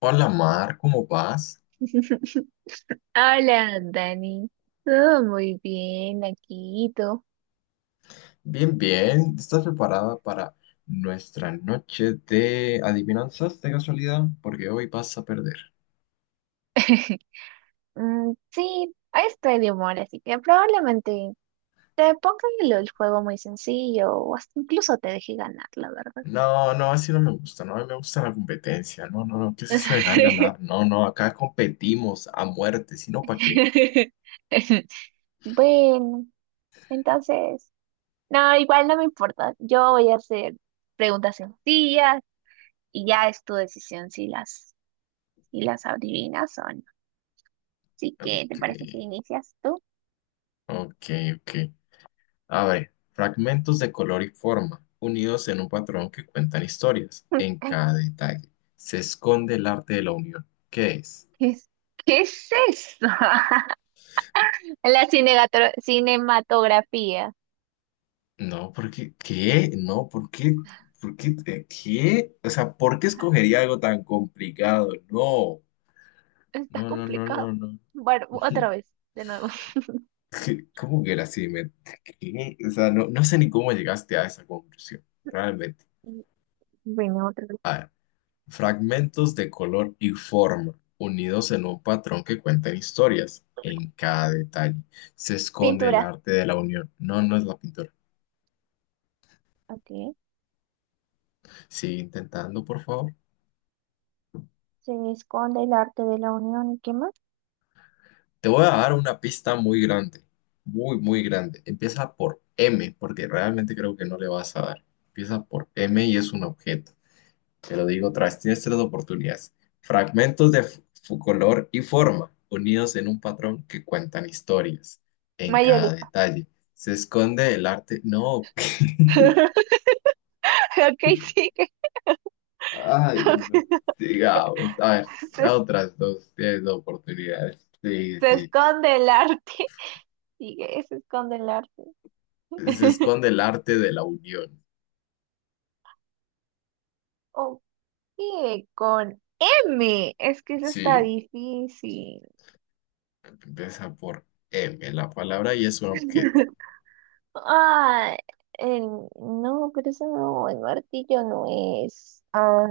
Hola Mar, ¿cómo vas? Hola, Dani. Todo muy bien aquí, ¿y tú? Bien, bien. ¿Estás preparada para nuestra noche de adivinanzas de casualidad? Porque hoy vas a perder. Sí, ahí estoy de humor, así que probablemente te ponga el juego muy sencillo o hasta incluso te deje ganar, la verdad. No, no, así no me gusta. No, a mí me gusta la competencia. No, no, no. ¿Qué es eso de dejar ganar? No, no. Acá competimos a muerte. Si no, ¿para qué? Bueno, entonces, no, igual no me importa. Yo voy a hacer preguntas sencillas y ya es tu decisión si las adivinas o no. Así que, ¿te Ok, parece si inicias tú? ok, ok. A ver, fragmentos de color y forma, unidos en un patrón que cuentan historias. En cada detalle se esconde el arte de la unión. ¿Qué es? ¿Qué es, qué es eso? La cinematografía. No, porque, ¿qué? No, ¿por qué? ¿Por qué? ¿Qué? O sea, ¿por qué escogería algo tan complicado? No, Está no, no, no, complicado. no, no. Bueno, otra vez, de nuevo. ¿Qué? ¿Cómo que era así? ¿Qué? O sea, no, no sé ni cómo llegaste a esa conclusión, realmente. Mm, Bueno, otra vez. Fragmentos de color y forma, unidos en un patrón que cuentan historias. En cada detalle se esconde el Pintura. arte de la unión. No, no es la pintura. Ok. Sigue intentando, por favor. Se esconde el arte de la unión y qué más. Te voy a dar una pista muy grande, muy, muy grande. Empieza por M, porque realmente creo que no le vas a dar. Empieza por M y es un objeto. Te lo digo otra vez, tienes tres oportunidades. Su color y forma, unidos en un patrón que cuentan historias. En cada Mayólica. detalle se esconde el arte. No, Ok, sigue. ay, no. Digamos, a ver, Se, las otras dos tienes dos oportunidades. Sí, se sí. esconde el arte. Sigue, se esconde el arte. Se esconde el arte de la unión. Ok, con M. Es que eso está Sí. difícil. Empieza por M, la palabra y es un objeto. Ah, no, pero eso no, el martillo no es. Ah,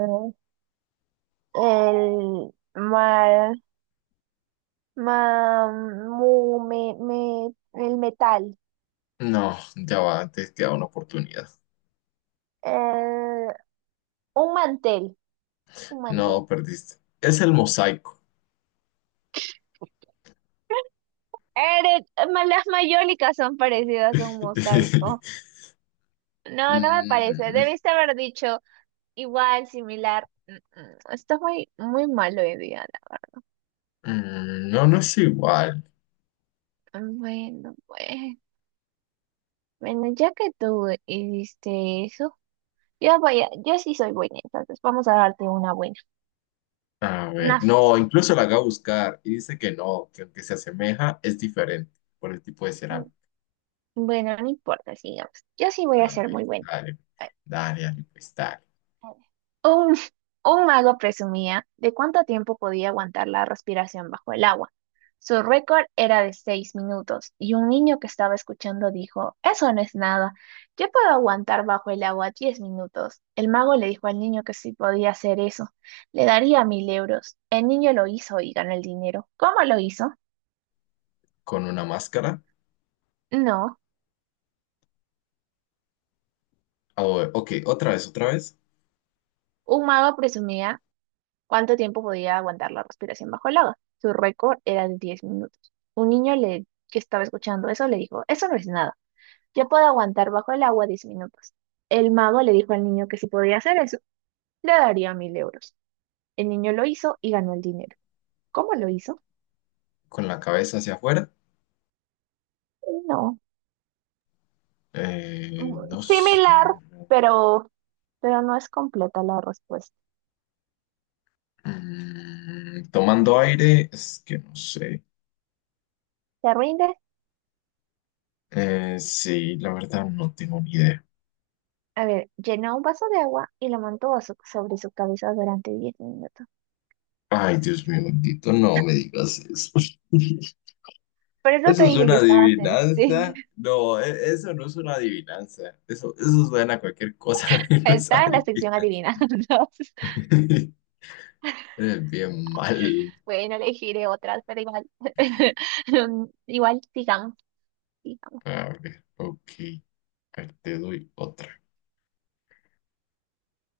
el mar, ma- mu- me, me- el metal. No, ya va, antes queda una oportunidad. Eh, un mantel, un mantel. No, perdiste. Es el mosaico. Las mayólicas son parecidas a un mosaico. No, no me parece. Mm, Debiste haber dicho igual, similar. Está muy, muy malo hoy día. Mm, no, no es igual. Bueno, pues. Bueno, ya que tú hiciste eso. Yo sí soy buena, entonces vamos a darte una buena, A ver, una no, fácil. incluso la haga buscar y dice que no, que aunque se asemeja, es diferente por el tipo de Mm, cerámica. Bueno, no importa, sigamos. Yo sí voy a A ver, ser muy buena. dale, A ver, dale, dale, pues dale. a ver. Un, un mago presumía de cuánto tiempo podía aguantar la respiración bajo el agua. Su récord era de 6 minutos y un niño que estaba escuchando dijo: eso no es nada, yo puedo aguantar bajo el agua 10 minutos. El mago le dijo al niño que si podía hacer eso, le daría 1.000 euros. El niño lo hizo y ganó el dinero. ¿Cómo lo hizo? Con una máscara. No. Ah, bueno, ok, otra vez, otra vez. Un mago presumía cuánto tiempo podía aguantar la respiración bajo el agua. Su récord era de 10 minutos. Un niño que estaba escuchando eso le dijo: eso no es nada, yo puedo aguantar bajo el agua 10 minutos. El mago le dijo al niño que si podía hacer eso, le daría mil euros. El niño lo hizo y ganó el dinero. ¿Cómo lo hizo? Con la cabeza hacia afuera. No, No sé. similar, pero, pero no es completa la respuesta. Mm, tomando aire, es que no sé. ¿Se rinde? Sí, la verdad no tengo ni idea. A ver, llenó un vaso de agua y lo mantuvo sobre su cabeza durante 10 minutos. Ay, Dios mío, bendito, no me digas eso. Por eso te Eso es dije una que estabas en. Sí, adivinanza. No, eso no es una adivinanza. Eso suena a cualquier cosa menos está en la sección adivinanza. adivinando. Es bien mal. Bueno, elegiré otras, pero igual, igual digamos, A ver, ok. A ver, te doy otra.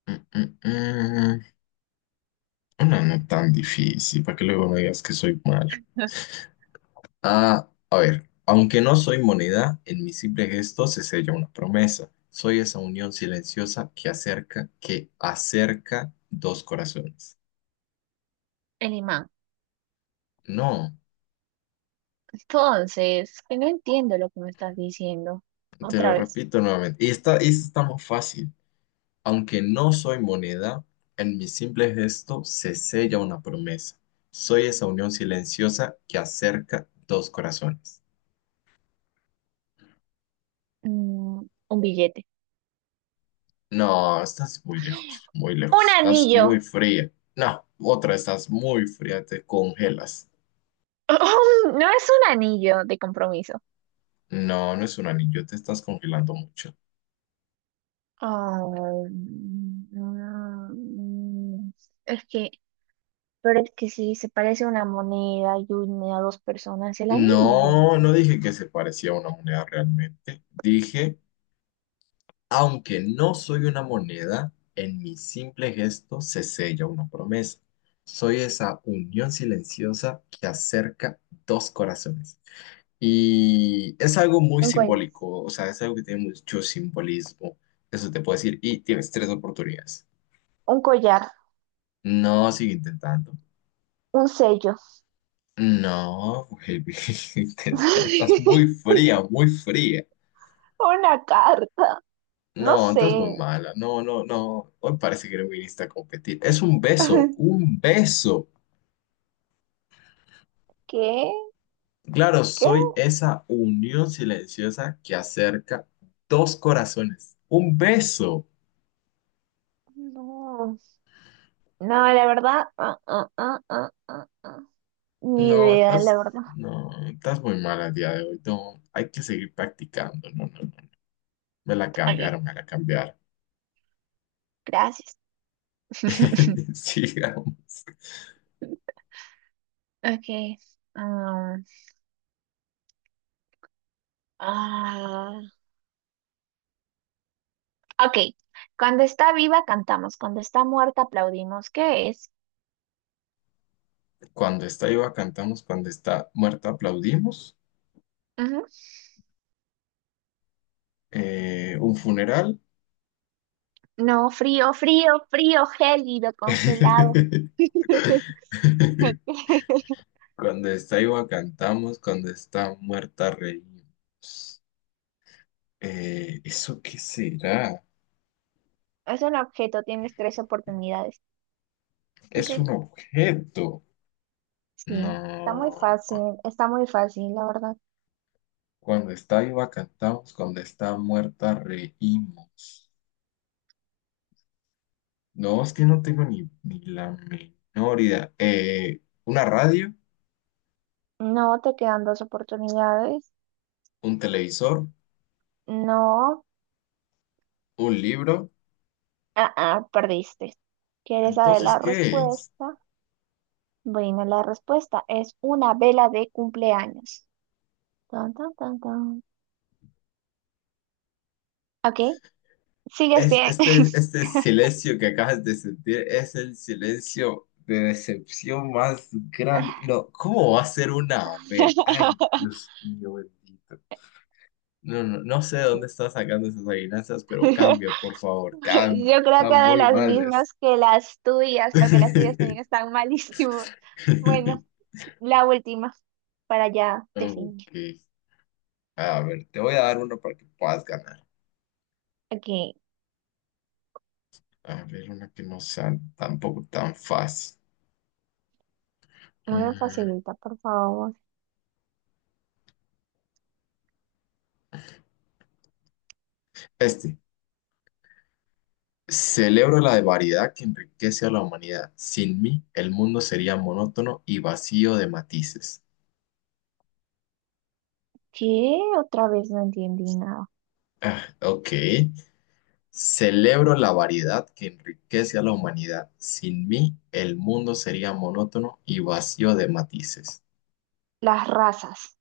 Mm, mm, mm. Una no tan difícil, para que luego me digas que soy malo. Ah, a ver, aunque no soy moneda, en mi simple gesto se sella una promesa. Soy esa unión silenciosa que acerca dos corazones. el imán. No, Entonces, que no entiendo lo que me estás diciendo. te lo Otra vez. repito nuevamente. Y esta está más fácil. Aunque no soy moneda, en mi simple gesto se sella una promesa. Soy esa unión silenciosa que acerca dos corazones. Un billete. No, estás muy lejos, muy Un lejos. Estás muy anillo. fría. No, otra, estás muy fría, te congelas. No es un anillo de compromiso. No, no es un anillo, te estás congelando mucho. Ah, mm, es que, pero es que sí, se parece a una moneda y une a dos personas el anillo. No, no dije que se parecía a una moneda realmente. Dije, aunque no soy una moneda, en mi simple gesto se sella una promesa. Soy esa unión silenciosa que acerca dos corazones. Y es algo muy Un cuello. simbólico, o sea, es algo que tiene mucho simbolismo. Eso te puedo decir. Y tienes tres oportunidades. Un collar, No, sigue intentando. un sello, No, baby, estás muy fría, muy fría. una carta, no No, sé. estás muy mala. No, no, no. Hoy parece que no viniste a competir. Es un beso, un beso. ¿Qué? Claro, ¿Qué? soy esa unión silenciosa que acerca dos corazones. Un beso. No, no, la verdad, ah. Ni No, idea, la estás, verdad. no, estás muy mala el día de hoy. No, hay que seguir practicando. No, no, no. Me la Ok, cambiaron, me la cambiaron. gracias. Sigamos. Ok. um, ah, ok. Cuando está viva cantamos, cuando está muerta aplaudimos. ¿Qué es? Cuando está viva cantamos, cuando está muerta aplaudimos. Ujú. Un funeral. No, frío, frío, frío, gélido, congelado. Ok. Cuando está viva cantamos, cuando está muerta reímos. ¿Eso qué será? Es un objeto, tienes tres oportunidades. Es un Ok. objeto. Sí, No. Está muy fácil, la verdad. Cuando está viva cantamos, cuando está muerta reímos. No, es que no tengo ni, ni la menor idea. ¿Una radio? No, te quedan dos oportunidades. ¿Un televisor? No, ¿Un libro? Perdiste. ¿Quieres saber Entonces, la ¿qué es? respuesta? Bueno, la respuesta es una vela de cumpleaños. Tan, tan, tan, tan. Ok, sigues Es bien. este, este silencio que acabas de sentir es el silencio de decepción más grande. No, ¿cómo va a ser una Abel? Ay, Dios mío, bendito. No, no, no sé de dónde está sacando esas adivinanzas, pero cambia, por favor, cambia. Yo creo Están que de muy las malas. mismas que las tuyas, porque las tuyas también están malísimo. Bueno, la última, para ya definir. Ok. A ver, te voy a dar uno para que puedas ganar. Aquí, A ver, una que no sea tampoco tan fácil. muy Mm, facilita, por favor. este. Celebro la variedad que enriquece a la humanidad. Sin mí, el mundo sería monótono y vacío de matices. ¿Qué? Otra vez no entendí nada. Ah, ok. Celebro la variedad que enriquece a la humanidad. Sin mí, el mundo sería monótono y vacío de matices. Las razas,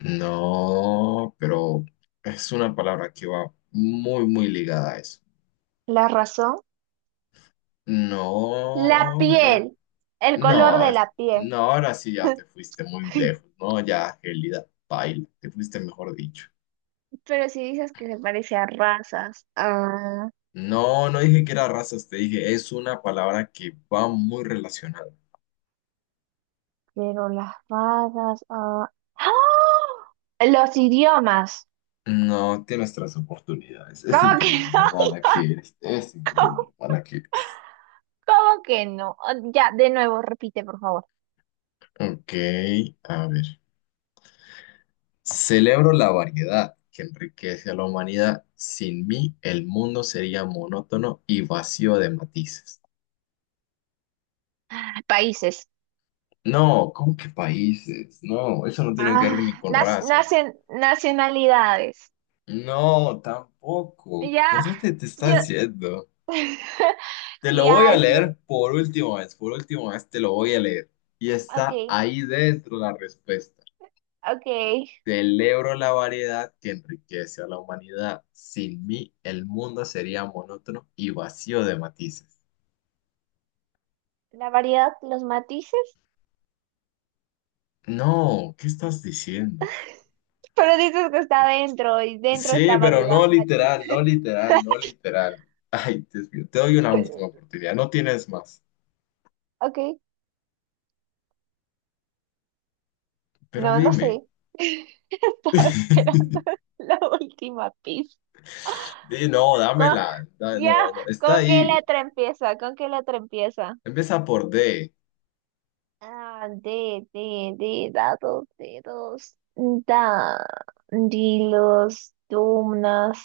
No, pero es una palabra que va muy, muy ligada a eso. la razón, la No, re- piel, el color de no, la piel. no, ahora sí ya te fuiste muy lejos. No, ya, Gélida, baila, te fuiste mejor dicho. Pero si dices que se parece a razas, ah, No, no dije que era razas, te dije, es una palabra que va muy relacionada. pero las razas, ah, ¡ah! Los idiomas. No te nuestras oportunidades. Es ¿Cómo que increíble lo no? mala que eres. Es increíble ¿Cómo, lo mala que eres. cómo que no? Ah, ya, de nuevo, repite, por favor. Ok, a ver. Celebro la variedad que enriquece a la humanidad. Sin mí, el mundo sería monótono y vacío de matices. Países. No, ¿cómo que países? No, eso no tiene que ver ni Ah, con razas. Nacionalidades. No, tampoco. Ya, ¿Por dónde te yo, estás yendo? Te lo voy a ya, sí, leer por última vez te lo voy a leer. Y ok, está ahí dentro la respuesta. ok. Celebro la variedad que enriquece a la humanidad. Sin mí, el mundo sería monótono y vacío de matices. La variedad, los matices. No, ¿qué estás diciendo? Pero dices que está dentro y dentro Sí, está pero variedad, no matiz. literal, no literal, no literal. Ay, Dios mío, te doy una última oportunidad, no tienes más. Ok, Pero no, no dime. sé. Estaba esperando la última pista. Di, no, Con- dámela. No, ya, no, está ¿con qué ahí. letra empieza? ¿Con qué letra empieza? Empieza por D. Ah, de, dados, dedos, da, dilos, dumnas,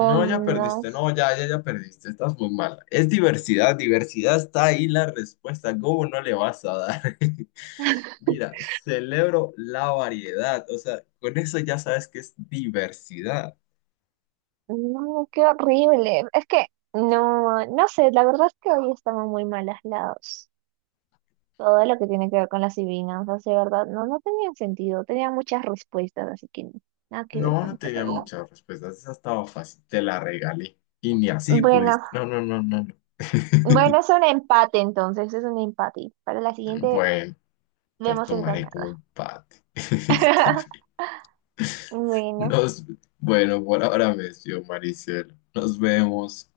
No, ya perdiste, no, ya, ya, ya perdiste, estás muy mal. Es diversidad, diversidad está ahí la respuesta, ¿cómo no le vas a dar? Mira, celebro la variedad, o sea, con eso ya sabes que es diversidad. No, qué horrible. Es que, no, no sé, la verdad es que hoy estamos muy mal lados. Todo lo que tiene que ver con las adivinanzas, de verdad, no, no tenían sentido, tenían muchas respuestas, así que no, nada que ver No, con no estas tenía adivinanzas. muchas respuestas, esa estaba fácil, te la regalé y ni así Bueno, pudiste. No, no, no, no, no. bueno, es un empate entonces, es un empate. Para la siguiente Bueno, lo vemos el tomaré ganador. como empate. Está bien. Bueno. Nos, bueno, por ahora me despido, Maricielo. Nos vemos.